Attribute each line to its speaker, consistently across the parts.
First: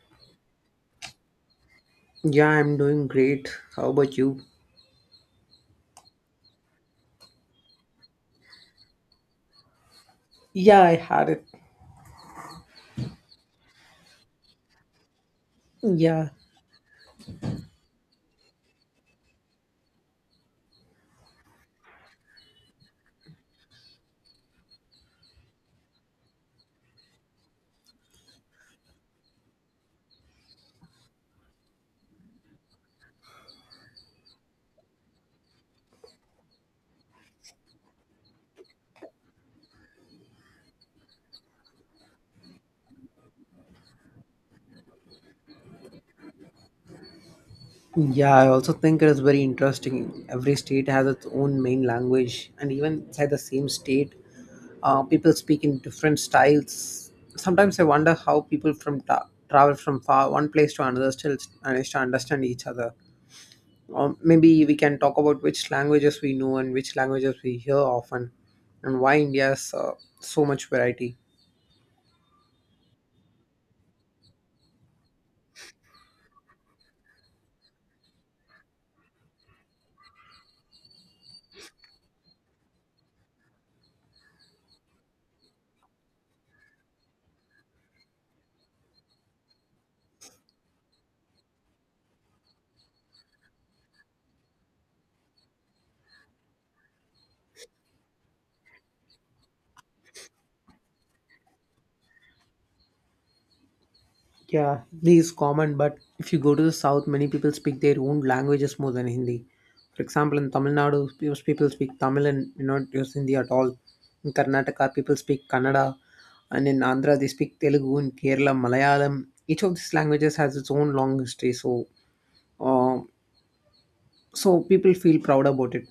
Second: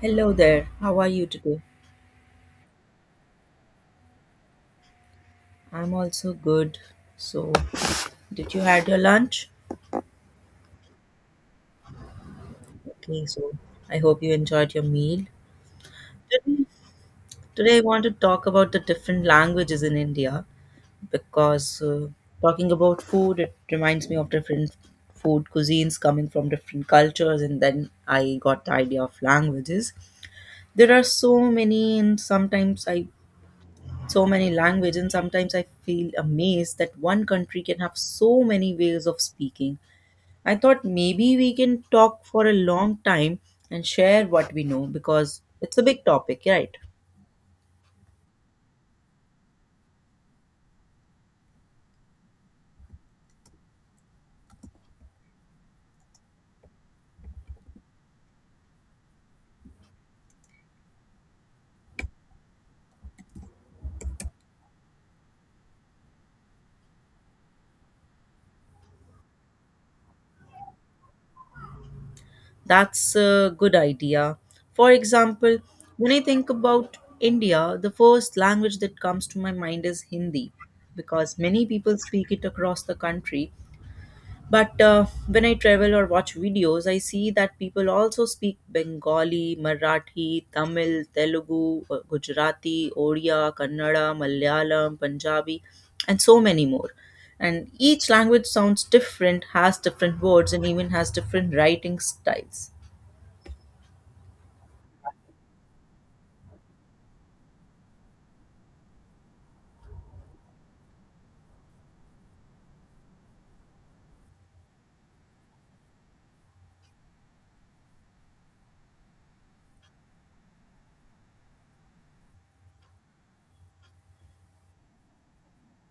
Speaker 1: Hello there. How are you today?
Speaker 2: Yeah, I'm doing great. How about you?
Speaker 1: I'm also good. So, did you had your lunch?
Speaker 2: Yeah, I had it.
Speaker 1: Okay, so I hope you enjoyed your meal.
Speaker 2: Yeah.
Speaker 1: Today, today, I want to talk about the different languages in India because talking about food, it reminds me of different food cuisines coming from different cultures, and then I got the idea of languages. There are so many, and sometimes I so many language and sometimes I feel amazed that one country can have so many ways of speaking. I thought maybe we can talk for a long time and share what we know because it's a big topic, right?
Speaker 2: Yeah, I also think it is very interesting. Every state has its own main language, and even inside the same state, people speak in different styles. Sometimes I wonder how people from travel from far one place to another still manage to understand each other. Or maybe we can talk about which languages we know and which languages we hear often, and why India has so much variety.
Speaker 1: That's a good idea. For example, when I think about India, the first language that comes to my mind is Hindi because many people speak it across the country. But when I travel or watch videos, I see that people also speak Bengali, Marathi, Tamil, Telugu, Gujarati, Odia, Kannada, Malayalam, Punjabi, and so many more. And each language sounds different, has different words, and even has different writing styles.
Speaker 2: Yeah, Hindi is common, but if you go to the south, many people speak their own languages more than Hindi. For example, in Tamil Nadu, most people speak Tamil and do not use Hindi at all. In Karnataka, people speak Kannada, and in Andhra, they speak Telugu, in Kerala, Malayalam. Each of these languages has its own long history, uh, so people feel proud about it.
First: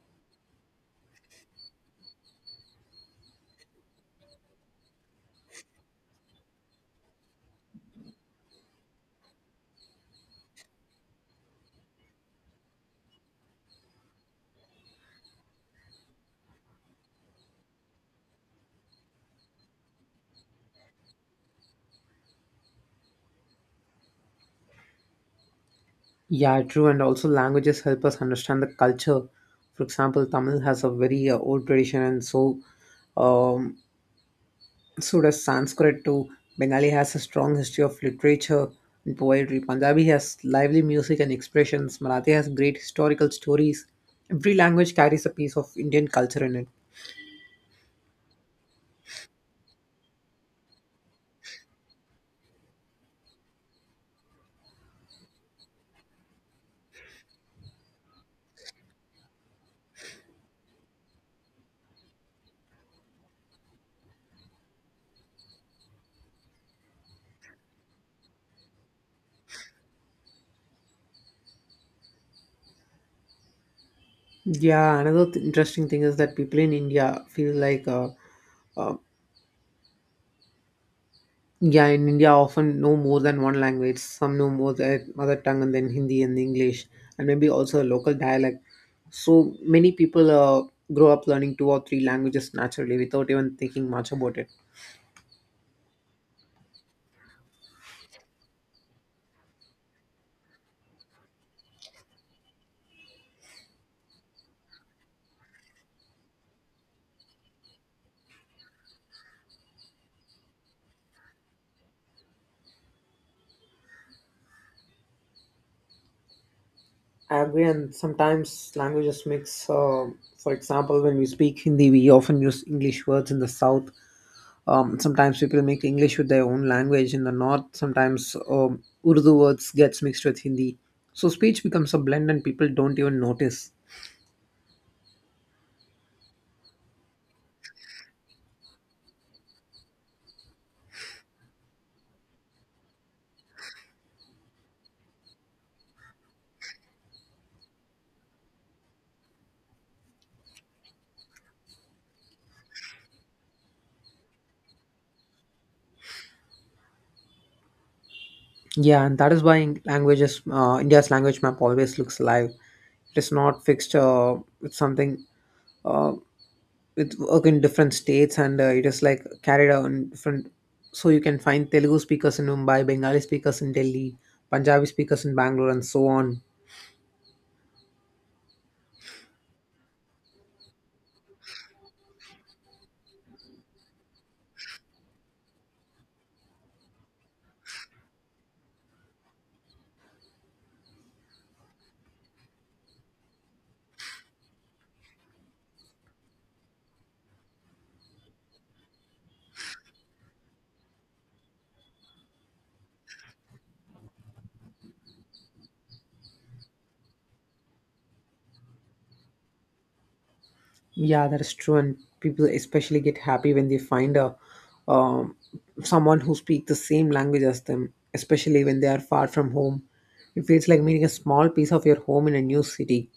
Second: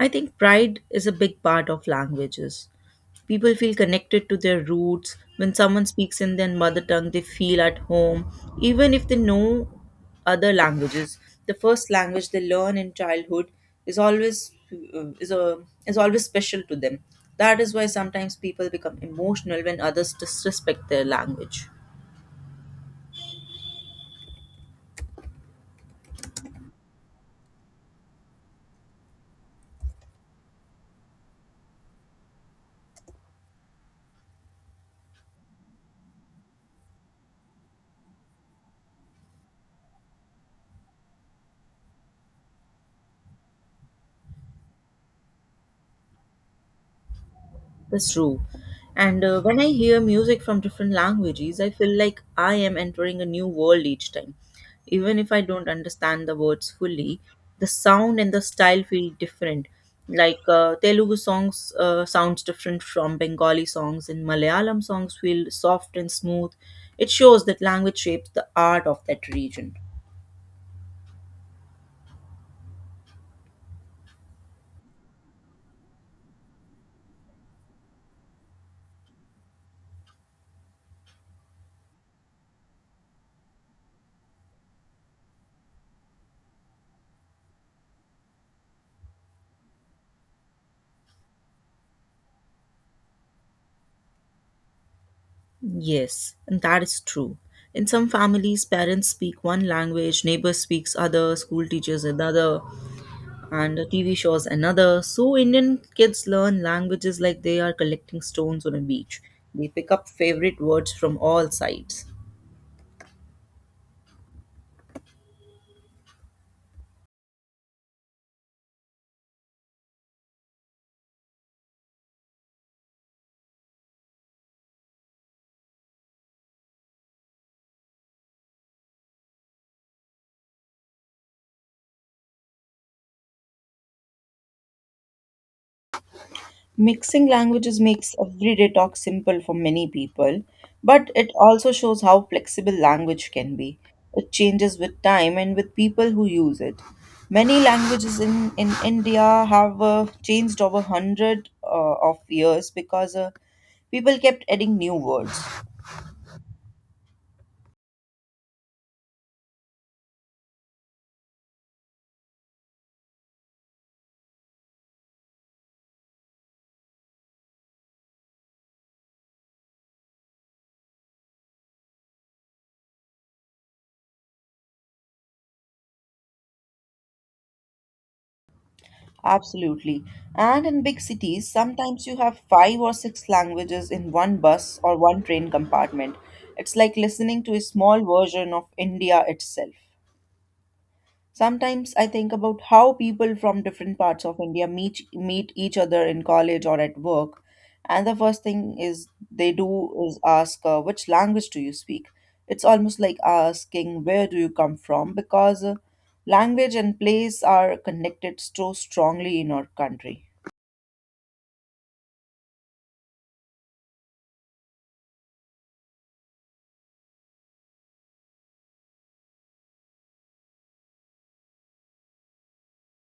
Speaker 1: I think pride is a big part of languages. People feel connected to their roots. When someone speaks in their mother tongue, they feel at home, even if they know other languages. The first language they learn in childhood is always uh, is a is always special to them. That is why sometimes people become emotional when others disrespect their language.
Speaker 2: Yeah, true, and also languages help us understand the culture. For example, Tamil has a very old tradition, and so um, So does Sanskrit too. Bengali has a strong history of literature and poetry. Punjabi has lively music and expressions. Marathi has great historical stories. Every language carries a piece of Indian culture in it.
Speaker 1: That's true. And when I hear music from different languages, I feel like I am entering a new world each time. Even if I don't understand the words fully, the sound and the style feel different. Like Telugu songs sounds different from Bengali songs, and Malayalam songs feel soft and smooth. It shows that language shapes the art of that region.
Speaker 2: Yeah, another interesting thing is that people in India uh, yeah, in India often know more than one language. Some know more their mother tongue and then Hindi and English, and maybe also a local dialect. So many people grow up learning two or three languages naturally without even thinking much about it.
Speaker 1: Yes, and that is true. In some families, parents speak one language, neighbors speaks other, school teachers another, and TV shows another. So Indian kids learn languages like they are collecting stones on a beach. They pick up favorite words from all sides.
Speaker 2: I agree, and sometimes languages mix. For example, when we speak Hindi, we often use English words in the south. Sometimes people make English with their own language in the north. Sometimes, Urdu words gets mixed with Hindi, so speech becomes a blend, and people don't even notice.
Speaker 1: Mixing languages makes everyday talk simple for many people, but it also shows how flexible language can be. It changes with time and with people who use it. Many languages in India have changed over 100 of years because people kept adding new words.
Speaker 2: Yeah, and that is why languages, India's language map always looks alive. It is not fixed. It's something. Uh, with work in different states and it is like carried out in different so you can find Telugu speakers in Mumbai, Bengali speakers in Delhi, Punjabi speakers in Bangalore and so on.
Speaker 1: Absolutely. And in big cities, sometimes you have five or six languages in one bus or one train compartment. It's like listening to a small version of India itself. Sometimes I think about how people from different parts of India meet each other in college or at work, and the first thing is they do is ask, "Which language do you speak?" It's almost like asking, "Where do you come from?" because language and place are connected so strongly in our country.
Speaker 2: Yeah, that is true and people especially get happy when they find a um, someone who speaks the same language as them, especially when they are far from home. It feels like meeting a small piece of your home in a new city.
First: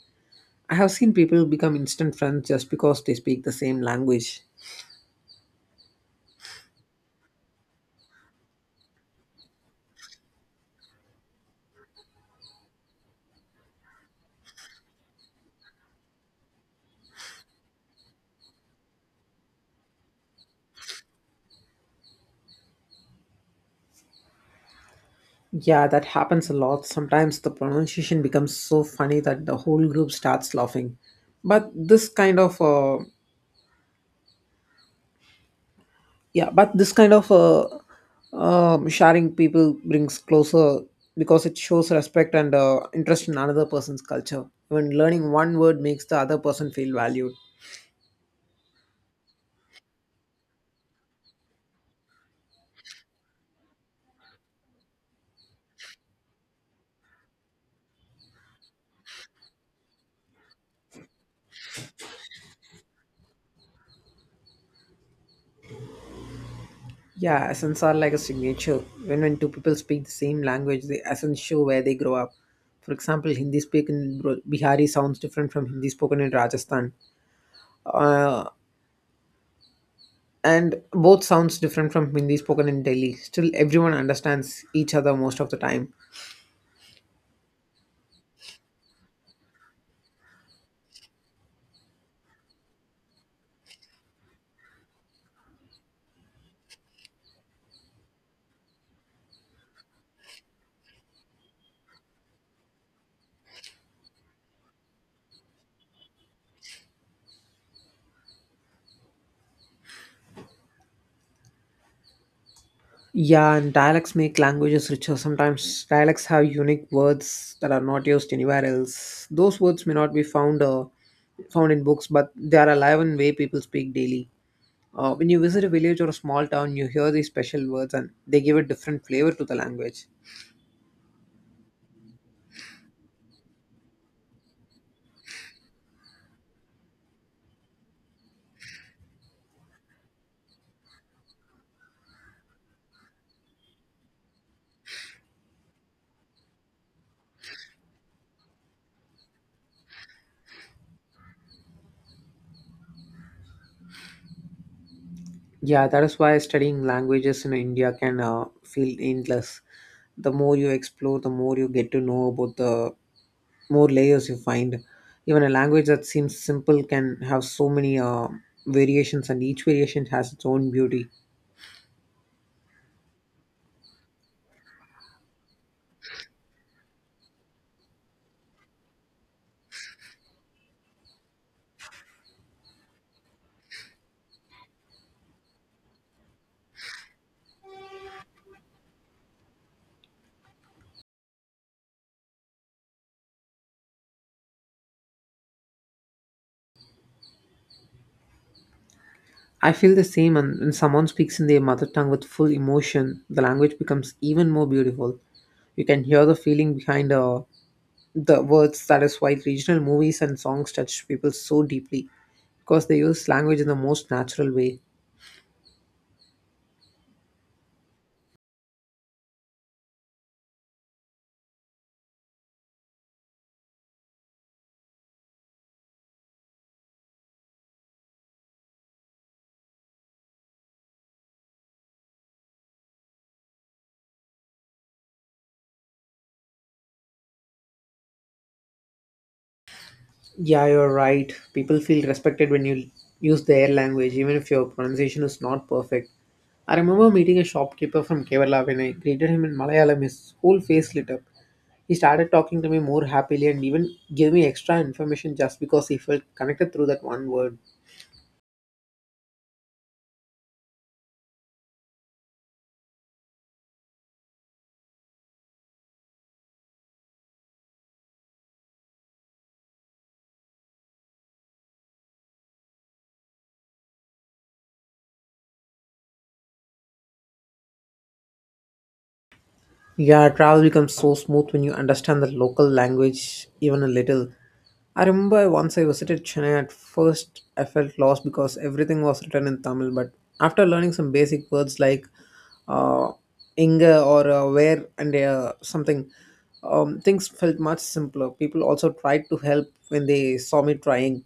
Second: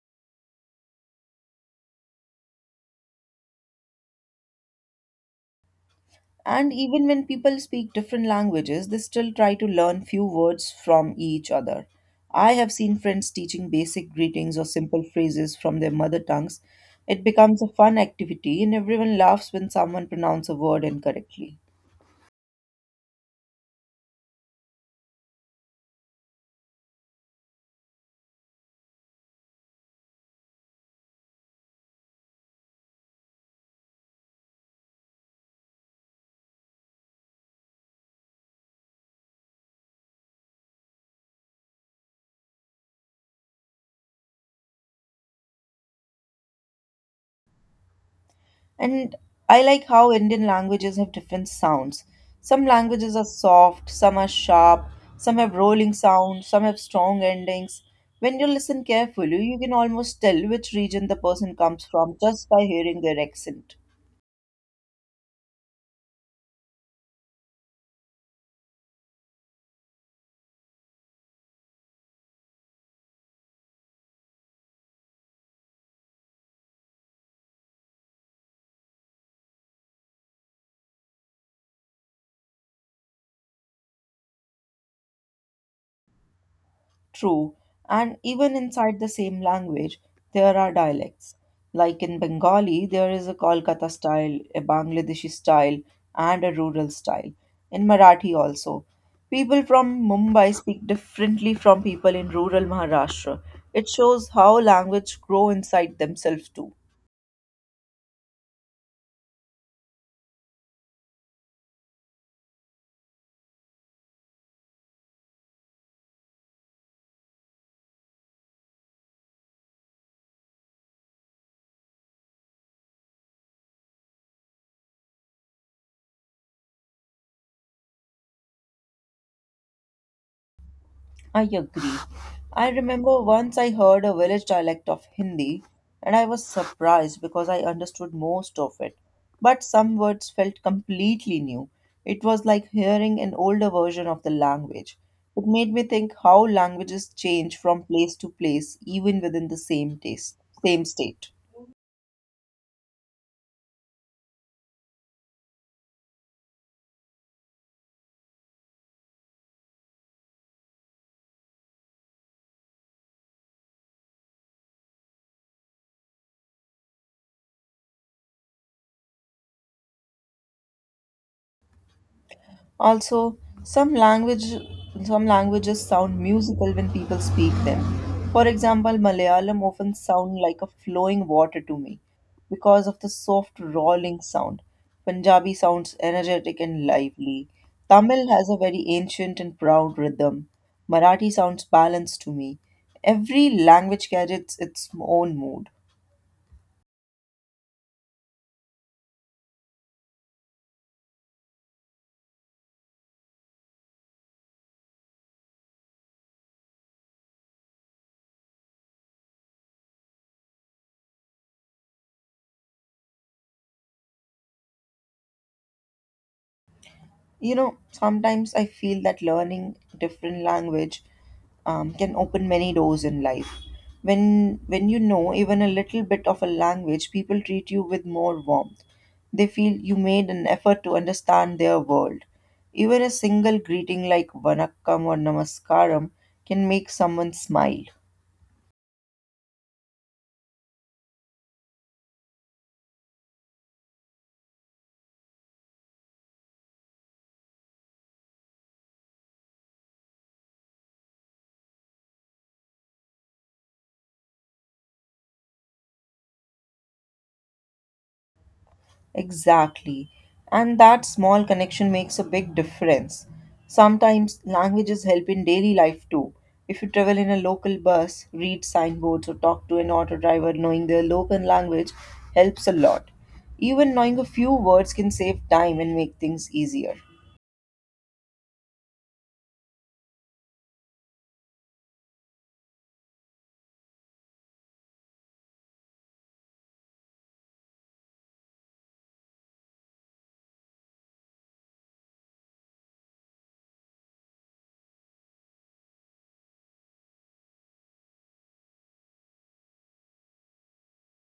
Speaker 2: I have seen people become instant friends just because they speak the same language.
Speaker 1: And even when people speak different languages, they still try to learn few words from each other. I have seen friends teaching basic greetings or simple phrases from their mother tongues. It becomes a fun activity, and everyone laughs when someone pronounces a word incorrectly.
Speaker 2: Yeah, that happens a lot. Sometimes the pronunciation becomes so funny that the whole group starts laughing. But this kind of yeah, but this kind of sharing people brings closer because it shows respect and interest in another person's culture. When learning one word makes the other person feel valued.
Speaker 1: And I like how Indian languages have different sounds. Some languages are soft, some are sharp, some have rolling sounds, some have strong endings. When you listen carefully, you can almost tell which region the person comes from just by hearing their accent.
Speaker 2: Yeah, accents are like a signature. When two people speak the same language, the accents show where they grow up. For example, Hindi spoken in Bihari sounds different from Hindi spoken in Rajasthan uh, and both sounds different from Hindi spoken in Delhi. Still, everyone understands each other most of the time.
Speaker 1: True, and even inside the same language, there are dialects. Like in Bengali, there is a Kolkata style, a Bangladeshi style, and a rural style. In Marathi, also. People from Mumbai speak differently from people in rural Maharashtra. It shows how language grow inside themselves too.
Speaker 2: Yeah, and dialects make languages richer. Sometimes dialects have unique words that are not used anywhere else. Those words may not be found in books, but they are alive in way people speak daily. When you visit a village or a small town, you hear these special words, and they give a different flavor to the language.
Speaker 1: I agree. I remember once I heard a village dialect of Hindi and I was surprised because I understood most of it. But some words felt completely new. It was like hearing an older version of the language. It made me think how languages change from place to place, even within the same taste, same state.
Speaker 2: Yeah, that is why studying languages in India can feel endless. The more you explore, the more you get to know about the more layers you find. Even a language that seems simple can have so many variations, and each variation has its own beauty.
Speaker 1: Also, some languages sound musical when people speak them. For example, Malayalam often sound like a flowing water to me because of the soft rolling sound. Punjabi sounds energetic and lively. Tamil has a very ancient and proud rhythm. Marathi sounds balanced to me. Every language carries its own mood.
Speaker 2: I feel the same, and when someone speaks in their mother tongue with full emotion, the language becomes even more beautiful. You can hear the feeling behind the words. That is why regional movies and songs touch people so deeply because they use language in the most natural way.
Speaker 1: Sometimes I feel that learning different language can open many doors in life. When you know even a little bit of a language, people treat you with more warmth. They feel you made an effort to understand their world. Even a single greeting like vanakkam or namaskaram can make someone smile.
Speaker 2: Yeah, you're right. People feel respected when you use their language even if your pronunciation is not perfect. I remember meeting a shopkeeper from Kerala. When I greeted him in Malayalam, his whole face lit up. He started talking to me more happily and even gave me extra information just because he felt connected through that one word.
Speaker 1: Exactly. And that small connection makes a big difference. Sometimes languages help in daily life too. If you travel in a local bus, read signboards, or talk to an auto driver, knowing their local language helps a lot. Even knowing a few words can save time and make things easier.
Speaker 2: Yeah, travel becomes so smooth when you understand the local language even a little. I remember once I visited Chennai. At first I felt lost because everything was written in Tamil, but after learning some basic words like uh, inga or where and something, things felt much simpler. People also tried to help when they saw me trying.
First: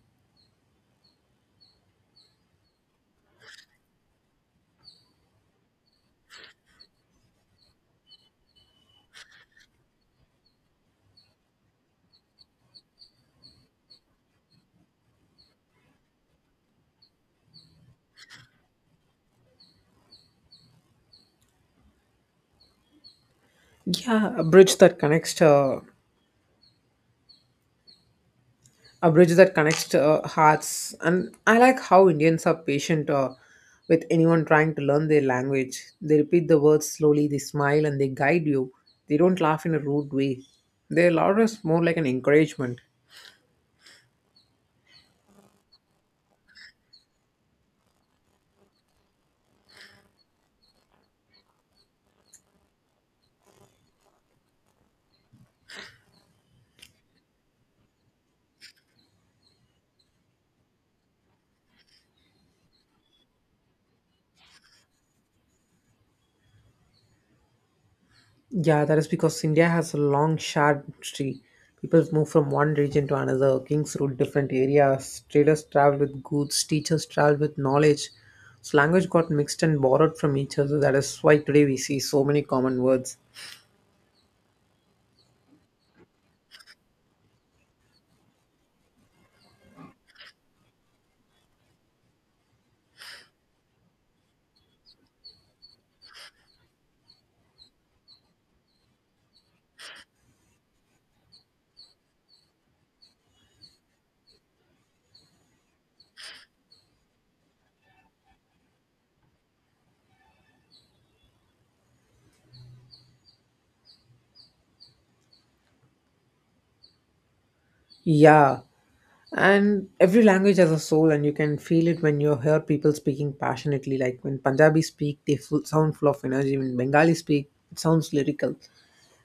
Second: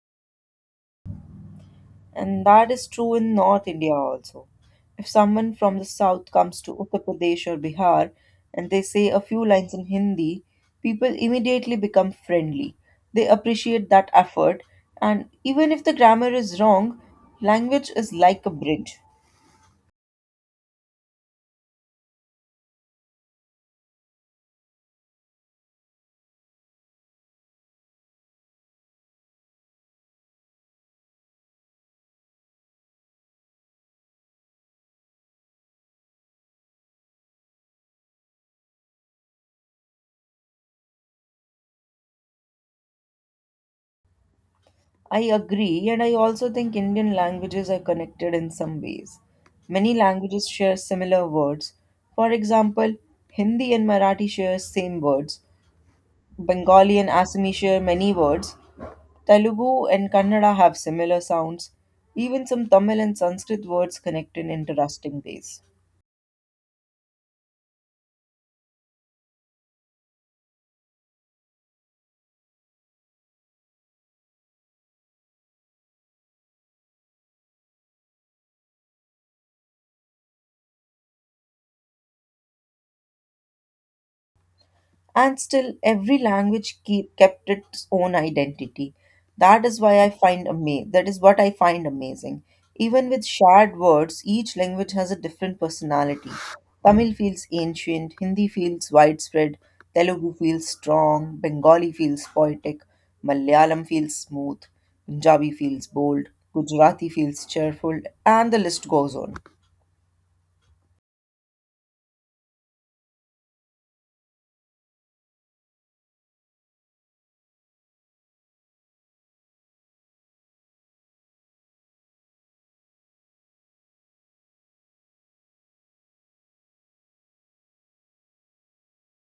Speaker 1: And that is true in North India also. If someone from the south comes to Uttar Pradesh or Bihar and they say a few lines in Hindi, people immediately become friendly. They appreciate that effort, and even if the grammar is wrong, language is like a bridge.
Speaker 2: Yeah, a bridge that connects hearts. And I like how Indians are patient with anyone trying to learn their language. They repeat the words slowly, they smile, and they guide you. They don't laugh in a rude way. Their laughter is more like an encouragement.
Speaker 1: I agree, and I also think Indian languages are connected in some ways. Many languages share similar words. For example, Hindi and Marathi share same words, Bengali and Assamese share many words. Telugu and Kannada have similar sounds. Even some Tamil and Sanskrit words connect in interesting ways.
Speaker 2: Yeah, that is because India has a long, shared history. People move from one region to another. Kings ruled different areas. Traders traveled with goods. Teachers traveled with knowledge. So language got mixed and borrowed from each other. That is why today we see so many common words.
Speaker 1: And still every language kept its own identity. That is what I find amazing. Even with shared words, each language has a different personality. Tamil feels ancient, Hindi feels widespread, Telugu feels strong, Bengali feels poetic, Malayalam feels smooth, Punjabi feels bold, Gujarati feels cheerful, and the list goes on.
Speaker 2: Yeah, and every language has a soul, and you can feel it when you hear people speaking passionately. Like when Punjabi speak, they full, sound full of energy. When Bengali speak, it sounds lyrical.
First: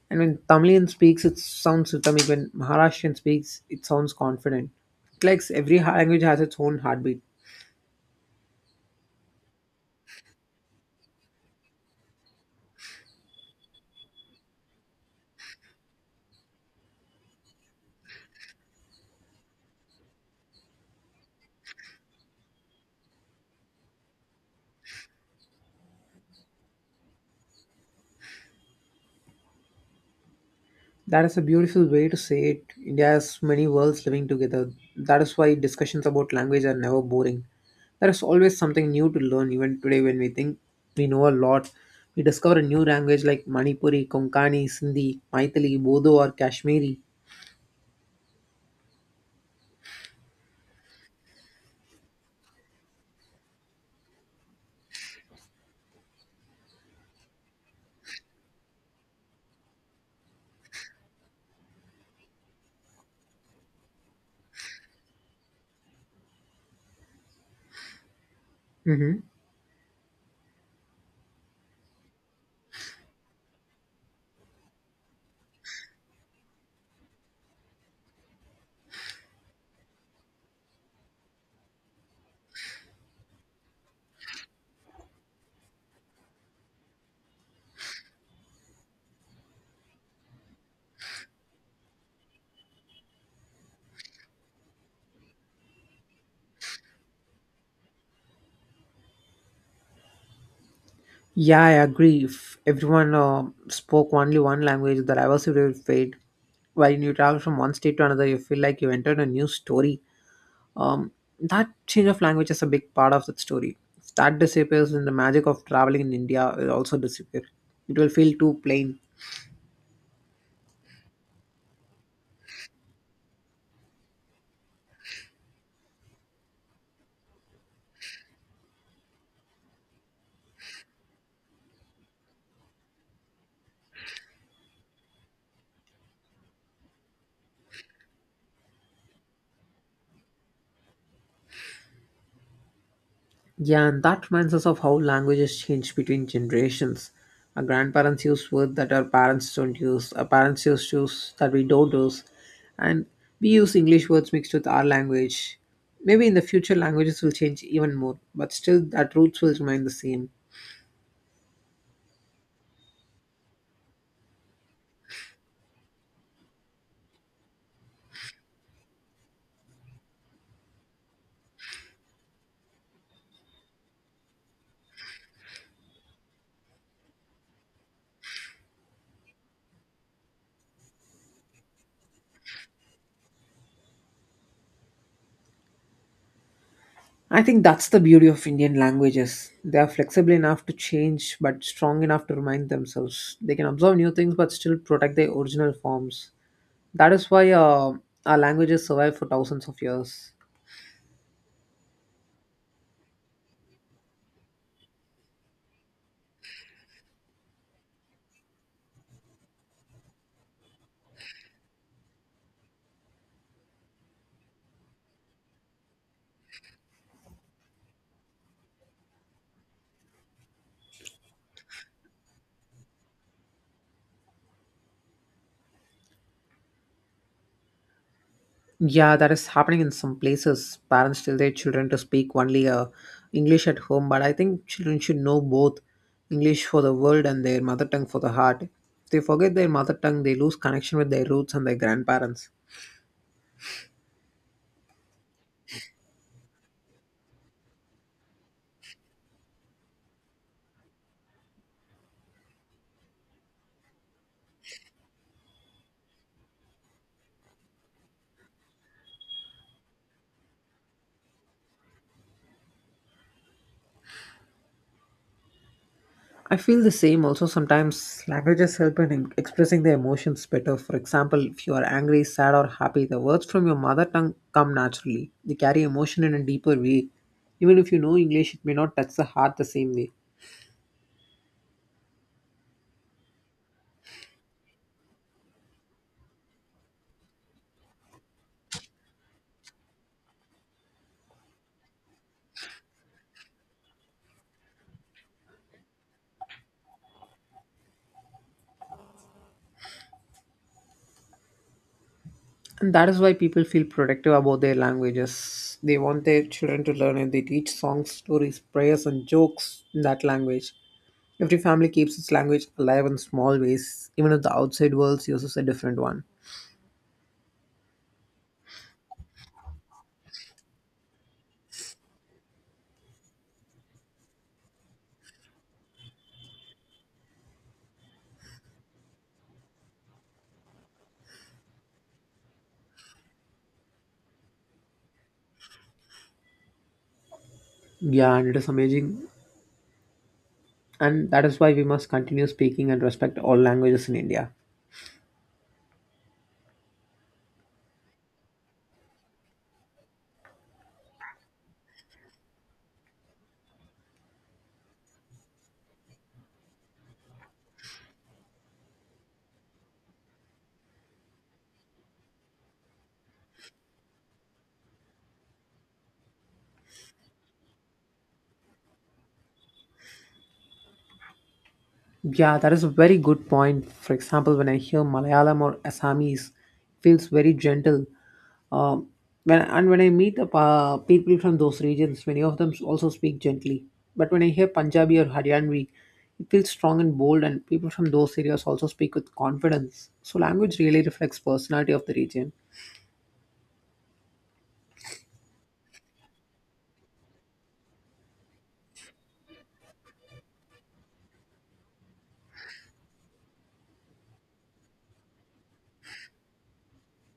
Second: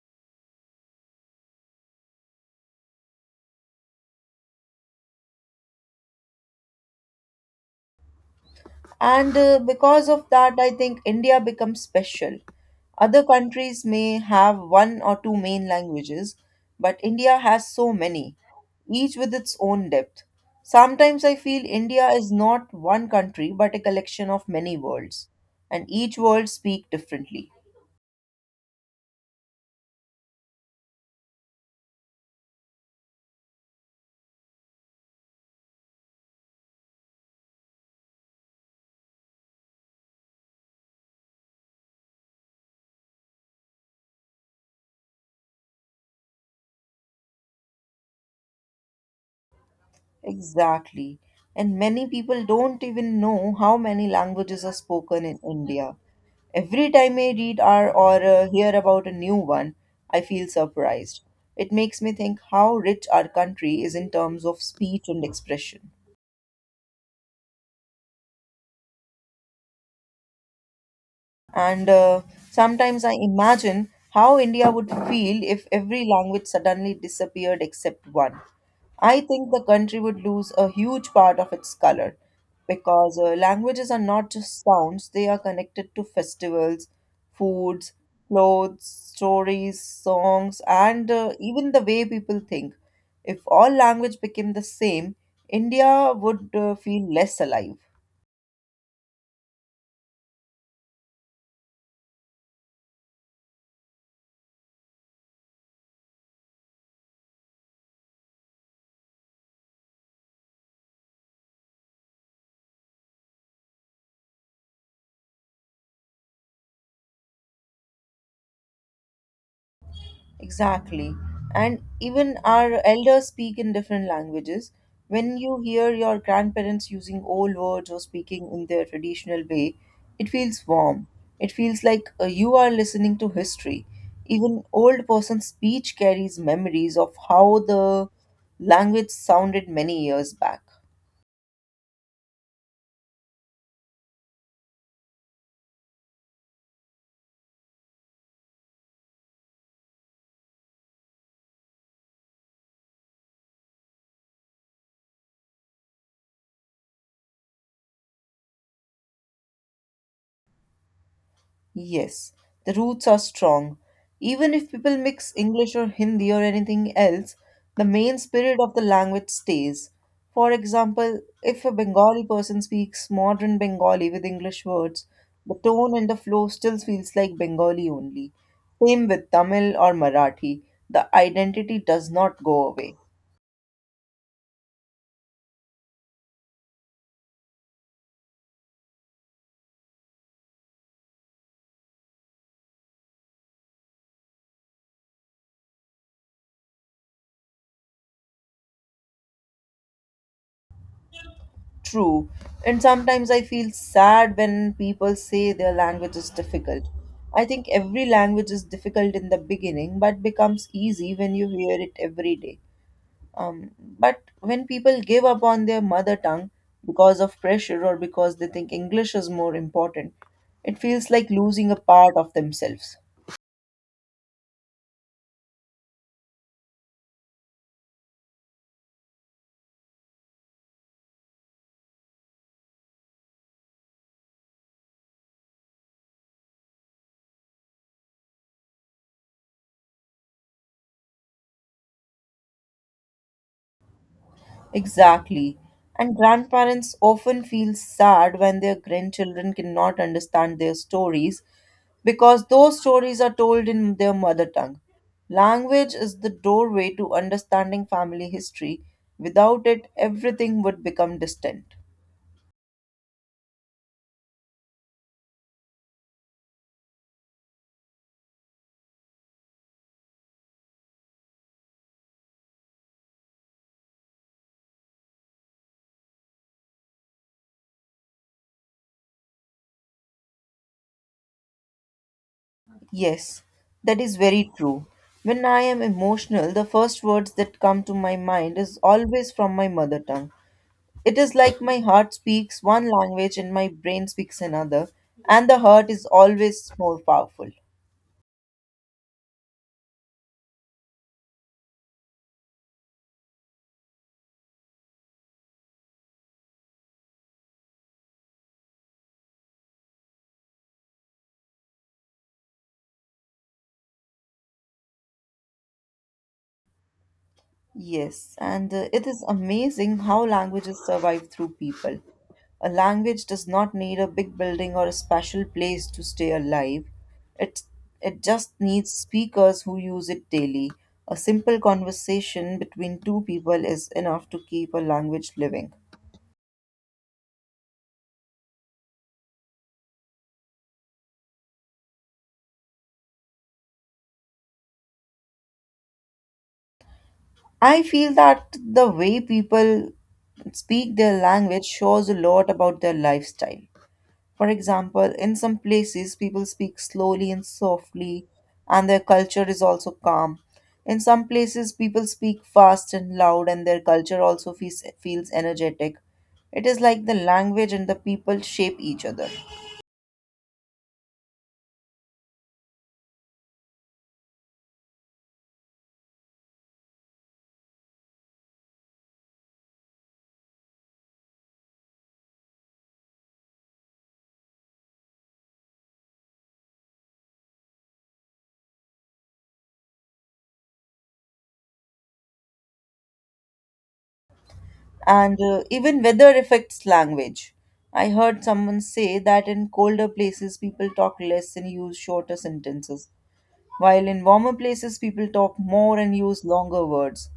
Speaker 2: And when Tamilian speaks, it sounds rhythmic. When Maharashtrian speaks, it sounds confident. Like language has its own heartbeat.
Speaker 1: And because of that, I think India becomes special. Other countries may have one or two main languages, but India has so many, each with its own depth. Sometimes I feel India is not one country but a collection of many worlds, and each world speak differently.
Speaker 2: That is a beautiful way to say it. India has many worlds living together. That is why discussions about language are never boring. There is always something new to learn, even today when we think we know a lot. We discover a new language like Manipuri, Konkani, Sindhi, Maithili, Bodo, or Kashmiri.
Speaker 1: Exactly. And many people don't even know how many languages are spoken in India. Every time I read or hear about a new one, I feel surprised. It makes me think how rich our country is in terms of speech and expression.
Speaker 2: Hmm.
Speaker 1: And sometimes I imagine how India would feel if every language suddenly disappeared except one. I think the country would lose a huge part of its color because languages are not just sounds, they are connected to festivals, foods, clothes, stories, songs, and even the way people think. If all language became the same, India would feel less alive.
Speaker 2: Yeah, I agree. If everyone spoke only one language, the diversity would fade. While you travel from one state to another, you feel like you entered a new story. Um, that change of language is a big part of that story. If that disappears, and the magic of traveling in India will also disappear. It will feel too plain.
Speaker 1: Exactly. And even our elders speak in different languages. When you hear your grandparents using old words or speaking in their traditional way, it feels warm. It feels like you are listening to history. Even old person's speech carries memories of how the language sounded many years back.
Speaker 2: Yeah, and that reminds us of how languages change between generations. Our grandparents use words that our parents don't use. Our parents use words that we don't use, and we use English words mixed with our language. Maybe in the future, languages will change even more, but still, that roots will remain the same.
Speaker 1: Yes, the roots are strong. Even if people mix English or Hindi or anything else, the main spirit of the language stays. For example, if a Bengali person speaks modern Bengali with English words, the tone and the flow still feels like Bengali only. Same with Tamil or Marathi, the identity does not go away.
Speaker 2: I think that's the beauty of Indian languages. They are flexible enough to change, but strong enough to remind themselves. They can observe new things, but still protect their original forms. That is why our languages survive for thousands of years.
Speaker 1: True. And sometimes I feel sad when people say their language is difficult. I think every language is difficult in the beginning, but becomes easy when you hear it every day. But when people give up on their mother tongue because of pressure or because they think English is more important, it feels like losing a part of themselves.
Speaker 2: Yeah, that is happening in some places. Parents tell their children to speak only English at home, but I think children should know both English for the world and their mother tongue for the heart. If they forget their mother tongue, they lose connection with their roots and their grandparents.
Speaker 1: Exactly. And grandparents often feel sad when their grandchildren cannot understand their stories because those stories are told in their mother tongue. Language is the doorway to understanding family history. Without it, everything would become distant.
Speaker 2: I feel the same. Also, sometimes languages help in expressing their emotions better. For example, if you are angry, sad, or happy, the words from your mother tongue come naturally. They carry emotion in a deeper way. Even if you know English, it may not touch the heart the same way.
Speaker 1: Yes, that is very true. When I am emotional, the first words that come to my mind is always from my mother tongue. It is like my heart speaks one language and my brain speaks another, and the heart is always more powerful.
Speaker 2: And that is why people feel protective about their languages. They want their children to learn and they teach songs, stories, prayers, and jokes in that language. Every family keeps its language alive in small ways, even if the outside world uses a different one.
Speaker 1: Yes, and it is amazing how languages survive through people. A language does not need a big building or a special place to stay alive. It, it just needs speakers who use it daily. A simple conversation between two people is enough to keep a language living.
Speaker 2: Yeah, and it is amazing and that is why we must continue speaking and respect all languages in India.
Speaker 1: I feel that the way people speak their language shows a lot about their lifestyle. For example, in some places, people speak slowly and softly, and their culture is also calm. In some places, people speak fast and loud, and their culture also feels energetic. It is like the language and the people shape each other.
Speaker 2: Yeah, that is a very good point. For example, when I hear Malayalam or Assamese, it feels very gentle. Um, when I meet up, people from those regions, many of them also speak gently. But when I hear Punjabi or Haryanvi, it feels strong and bold, and people from those areas also speak with confidence. So language really reflects personality of the region.
Speaker 1: And even weather affects language. I heard someone say that in colder places, people talk less and use shorter sentences while in warmer places people talk more and use longer words.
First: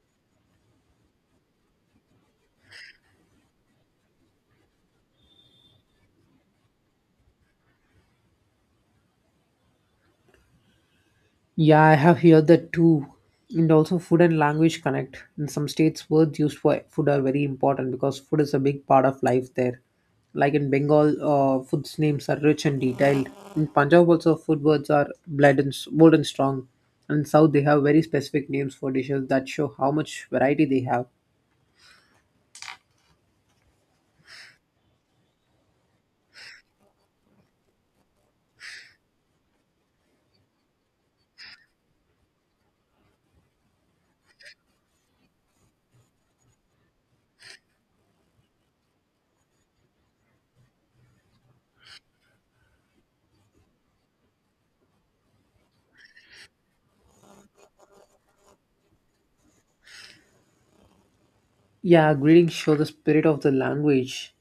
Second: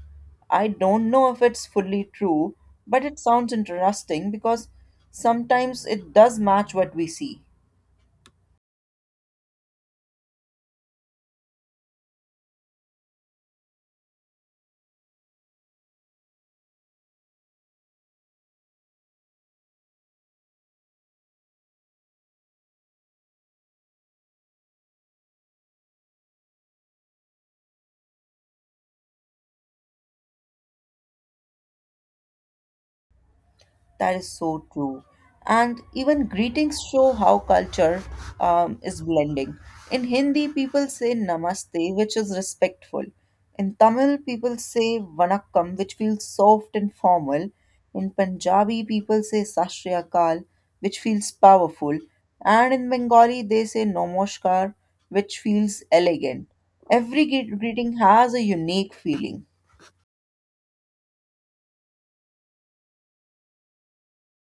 Speaker 1: I don't know if it's fully true, but it sounds interesting because sometimes it does match what we see.
Speaker 2: Yeah, I have heard that too. And also, food and language connect. In some states, words used for food are very important because food is a big part of life there. Like in Bengal, food's names are rich and detailed. In Punjab, also, food words are blood and bold and strong. And in South, they have very specific names for dishes that show how much variety they have.
Speaker 1: That is so true. And even greetings show how culture is blending. In Hindi, people say namaste, which is respectful. In Tamil, people say vanakkam, which feels soft and formal. In Punjabi, people say sashriyakal, which feels powerful. And in Bengali, they say nomoshkar, which feels elegant. Every greeting has a unique feeling.
Speaker 2: Yeah, greetings show the spirit of the language.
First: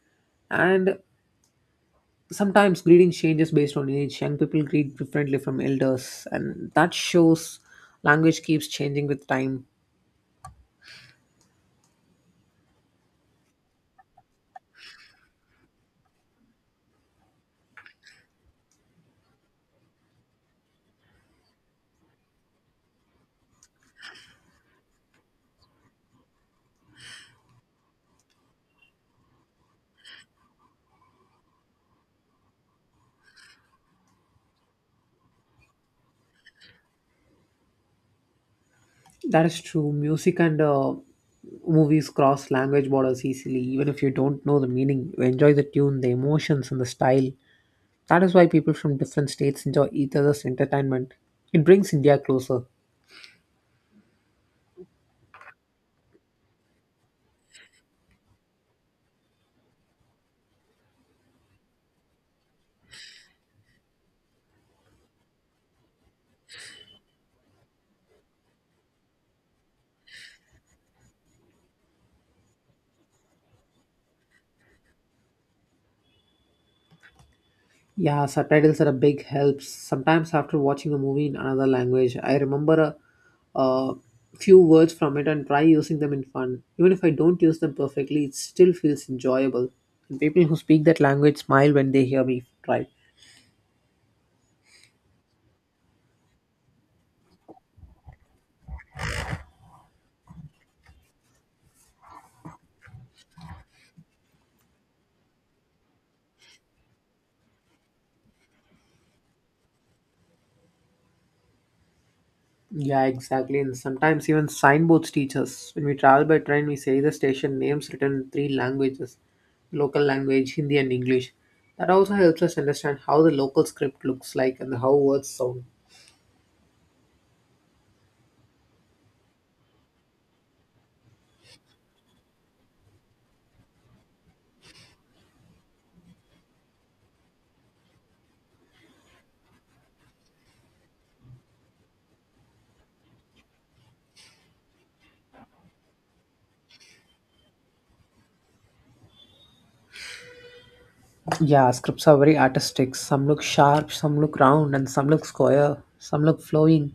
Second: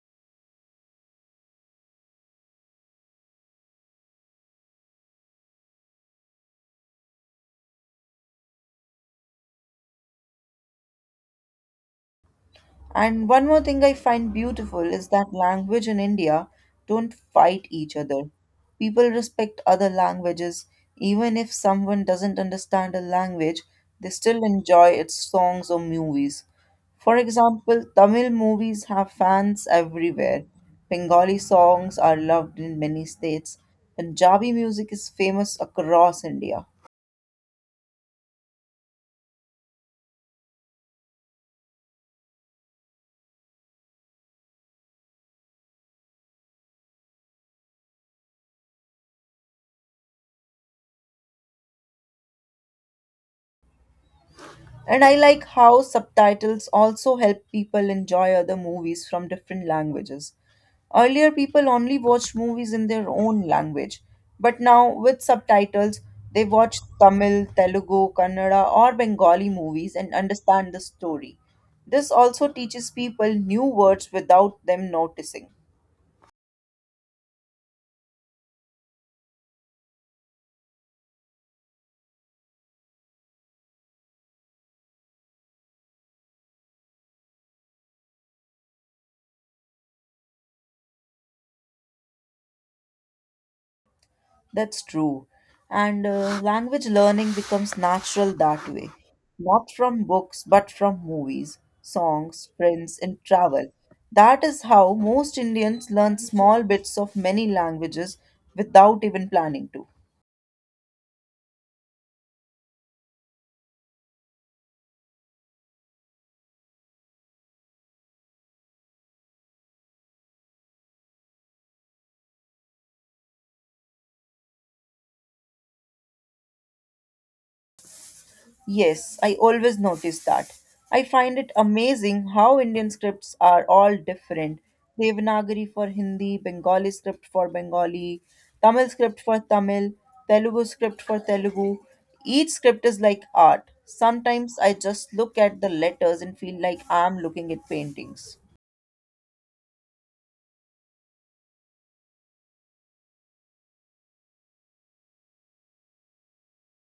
Speaker 2: And sometimes greeting changes based on age. Young people greet differently from elders, and that shows language keeps changing with time.
Speaker 1: And one more thing I find beautiful is that language in India don't fight each other. People respect other languages. Even if someone doesn't understand a language, they still enjoy its songs or movies. For example, Tamil movies have fans everywhere. Bengali songs are loved in many states. Punjabi music is famous across India.
Speaker 2: That is true. Music and movies cross language borders easily, even if you don't know the meaning. You enjoy the tune, the emotions, and the style. That is why people from different states enjoy each other's entertainment. It brings India closer.
Speaker 1: And I like how subtitles also help people enjoy other movies from different languages. Earlier, people only watched movies in their own language, but now with subtitles, they watch Tamil, Telugu, Kannada, or Bengali movies and understand the story. This also teaches people new words without them noticing.
Speaker 2: Yeah, subtitles are a big help. Sometimes after watching a movie in another language, I remember a few words from it and try using them in fun. Even if I don't use them perfectly, it still feels enjoyable. And people who speak that language smile when they hear me try.
Speaker 1: That's true. And language learning becomes natural that way. Not from books, but from movies, songs, friends, and travel. That is how most Indians learn small bits of many languages without even planning to.
Speaker 2: Yeah, exactly. And sometimes even signboards teach us. When we travel by train, we say the station names written in three languages: local language, Hindi, and English. That also helps us understand how the local script looks like and how words sound.
Speaker 1: Yes, I always notice that. I find it amazing how Indian scripts are all different. Devanagari for Hindi, Bengali script for Bengali, Tamil script for Tamil, Telugu script for Telugu. Each script is like art. Sometimes I just look at the letters and feel like I'm looking at paintings.
Speaker 2: Yeah, scripts are very artistic. Some look sharp, some look round, and some look square, some look flowing.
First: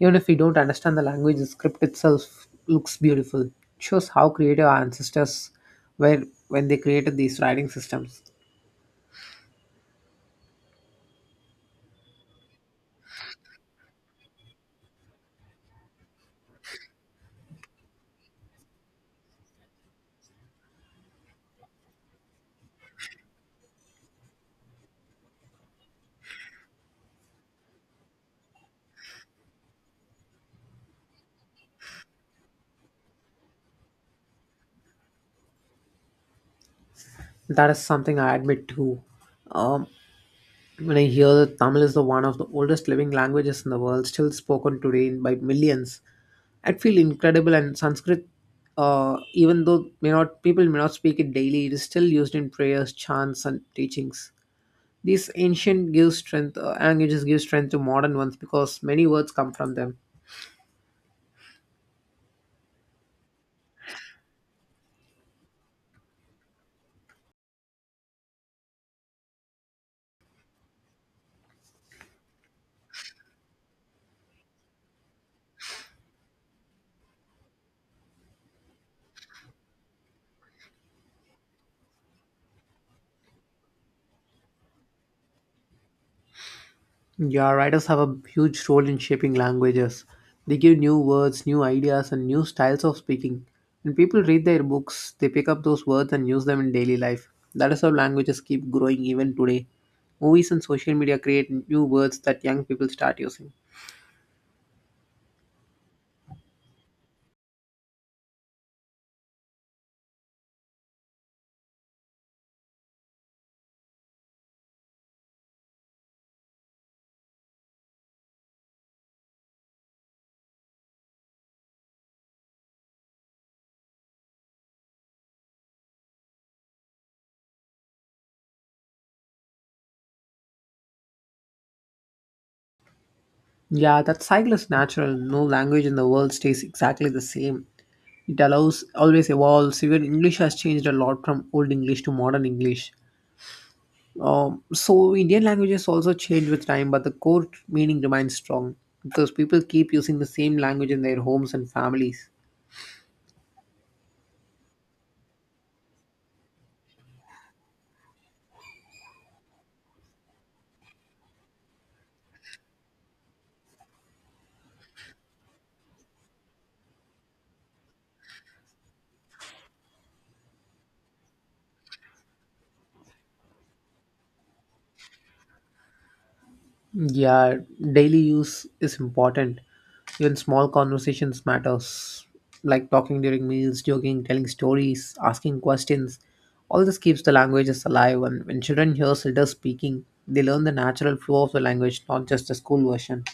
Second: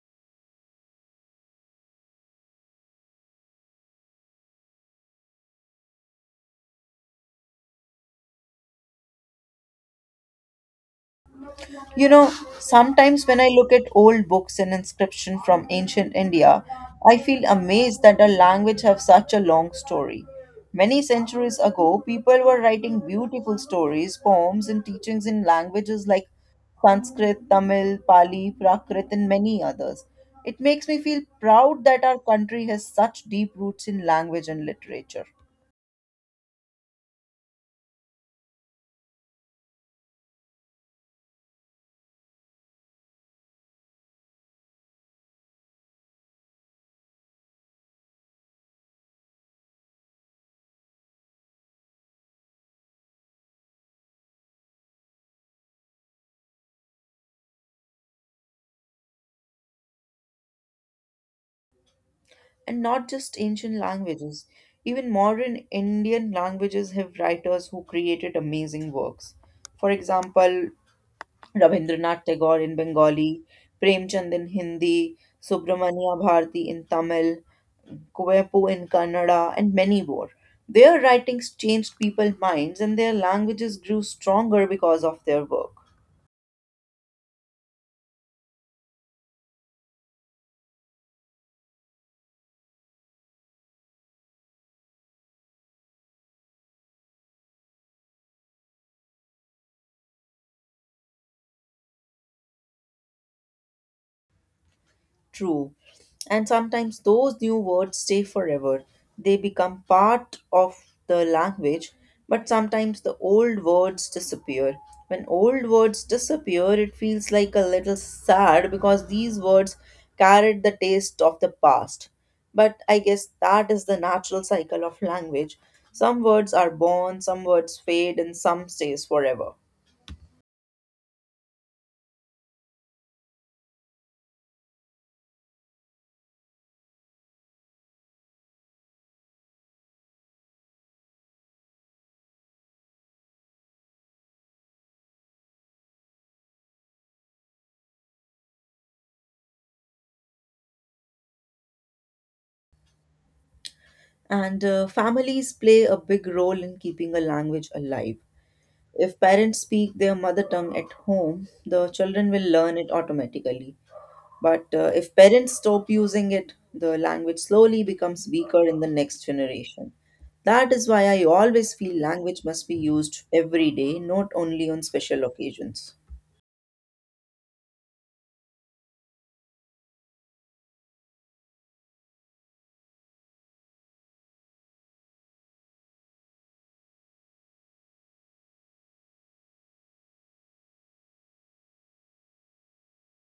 Speaker 2: Even if we don't understand the language, the script itself looks beautiful. It shows how creative our ancestors were when they created these writing systems.
Speaker 1: You know, sometimes when I look at old books and inscription from ancient India, I feel amazed that our language have such a long story. Many centuries ago, people were writing beautiful stories, poems, and teachings in languages like Sanskrit, Tamil, Pali, Prakrit, and many others. It makes me feel proud that our country has such deep roots in language and literature.
Speaker 2: That is something I admit to. Um, When I hear that Tamil is the one of the oldest living languages in the world, still spoken today by millions, I feel incredible. And Sanskrit, even though may not people may not speak it daily, it is still used in prayers, chants, and teachings. These ancient give strength languages give strength to modern ones because many words come from them.
Speaker 1: And not just ancient languages, even modern Indian languages have writers who created amazing works. For example, Rabindranath Tagore in Bengali, Premchand in Hindi, Subramania Bharati in Tamil, Kuvepu in Kannada, and many more. Their writings changed people's minds and their languages grew stronger because of their work.
Speaker 2: Yeah, writers have a huge role in shaping languages. They give new words, new ideas, and new styles of speaking. When people read their books, they pick up those words and use them in daily life. That is how languages keep growing even today. Movies and social media create new words that young people start using.
Speaker 1: True. And sometimes those new words stay forever. They become part of the language, but sometimes the old words disappear. When old words disappear, it feels like a little sad because these words carried the taste of the past. But I guess that is the natural cycle of language. Some words are born, some words fade, and some stays forever.
Speaker 2: Yeah, that cycle is natural. No language in the world stays exactly the same. It allows always evolves. Even English has changed a lot from old English to modern English. So Indian languages also change with time, but the core meaning remains strong because people keep using the same language in their homes and families.
Speaker 1: And families play a big role in keeping a language alive. If parents speak their mother tongue at home, the children will learn it automatically. But if parents stop using it, the language slowly becomes weaker in the next generation. That is why I always feel language must be used every day, not only on special occasions.
Speaker 2: Yeah, daily use is important. Even small conversations matters, like talking during meals, joking, telling stories, asking questions. All this keeps the languages alive, and when children hear elders speaking, they learn the natural flow of the language, not just the school version.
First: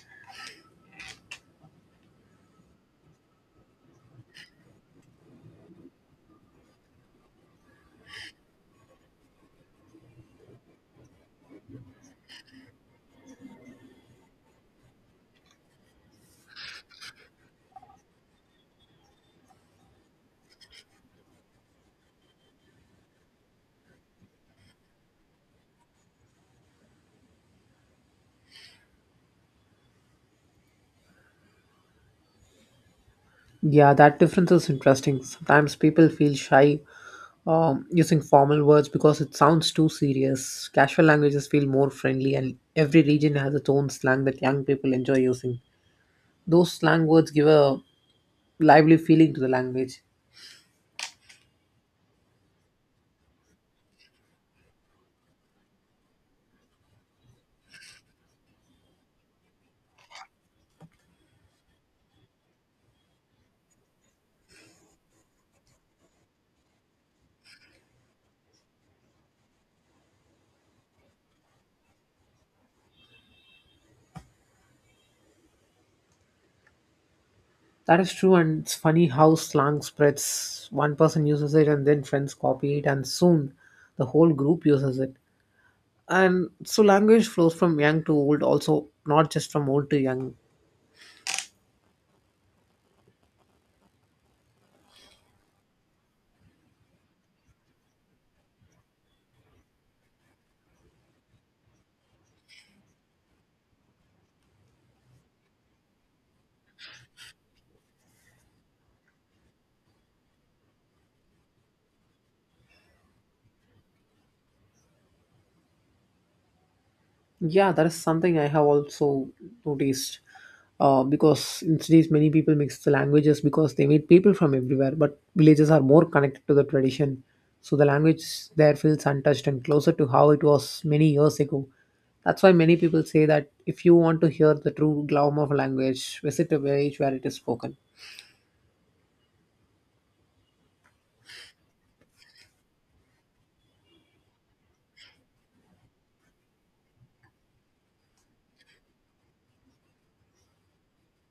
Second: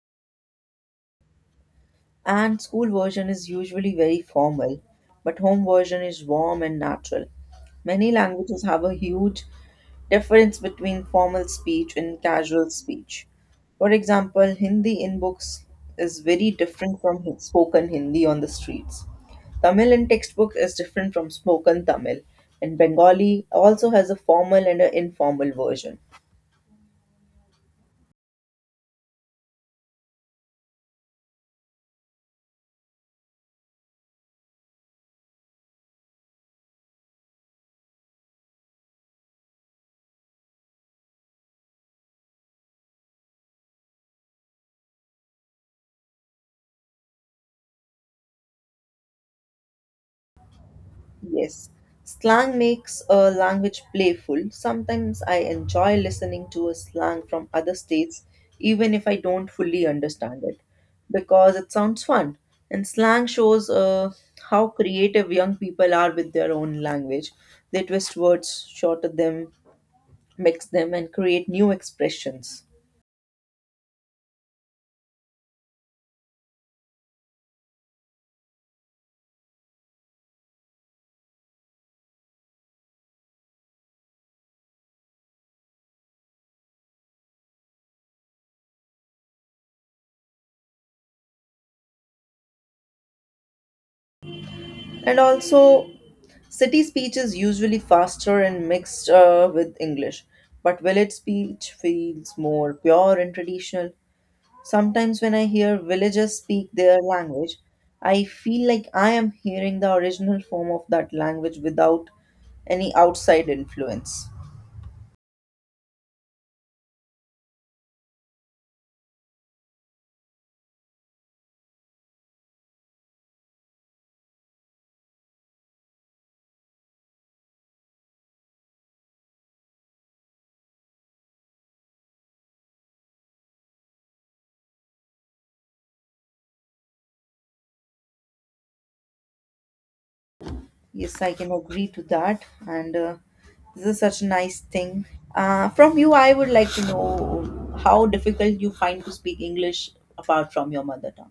Speaker 1: And school version is usually very formal, but home version is warm and natural. Many languages have a huge difference between formal speech and casual speech. For example, Hindi in books is very different from spoken Hindi on the streets. Tamil in textbook is different from spoken Tamil, and Bengali also has a formal and an informal version.
Speaker 2: Yeah, that difference is interesting. Sometimes people feel shy using formal words because it sounds too serious. Casual languages feel more friendly, and every region has its own slang that young people enjoy using. Those slang words give a lively feeling to the language.
Speaker 1: Yes. Slang makes a language playful. Sometimes I enjoy listening to a slang from other states, even if I don't fully understand it, because it sounds fun. And slang shows how creative young people are with their own language. They twist words, shorten them, mix them, and create new expressions.
Speaker 2: That is true, and it's funny how slang spreads. One person uses it, and then friends copy it, and soon the whole group uses it. And so, language flows from young to old, also, not just from old to young.
Speaker 1: And also, city speech is usually faster and mixed with English, but village speech feels more pure and traditional. Sometimes, when I hear villagers speak their language, I feel like I am hearing the original form of that language without any outside influence.
Speaker 2: Yeah, that is something I have also noticed. Because in cities, many people mix the languages because they meet people from everywhere, but villages are more connected to the tradition. So the language there feels untouched and closer to how it was many years ago. That's why many people say that if you want to hear the true glamour of a language, visit a village where it is spoken.
Speaker 1: Yes, I can agree to that, and this is such a nice thing. From you, I would like to know how difficult you find to speak English apart from your mother tongue.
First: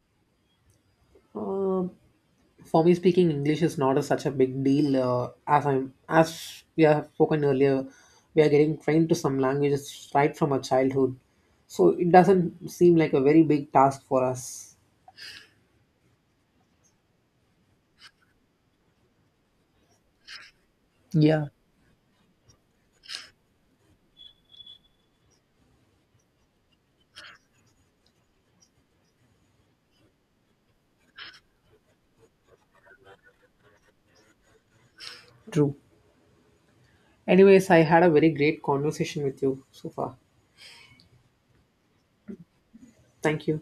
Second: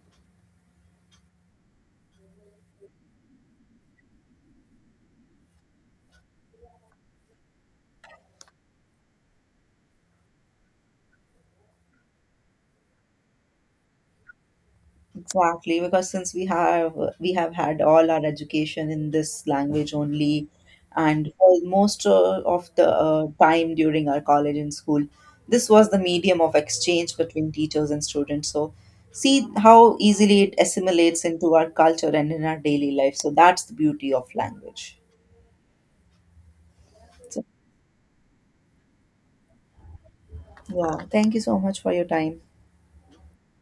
Speaker 2: Uh, For me, speaking English is not a, such a big deal. As as we have spoken earlier, we are getting trained to some languages right from our childhood, so it doesn't seem like a very big task for us.
Speaker 1: Exactly, because since we have had all our education in this language only, and
Speaker 2: Yeah,
Speaker 1: for most of the time during our college and school, this was the medium of exchange between teachers and students. So, see how easily it assimilates into our culture and in our daily life. So that's the beauty of language.
Speaker 2: true.
Speaker 1: So,
Speaker 2: Anyways, I had a very great conversation with you so far.
Speaker 1: yeah, thank you so much for your time.
Speaker 2: Thank you.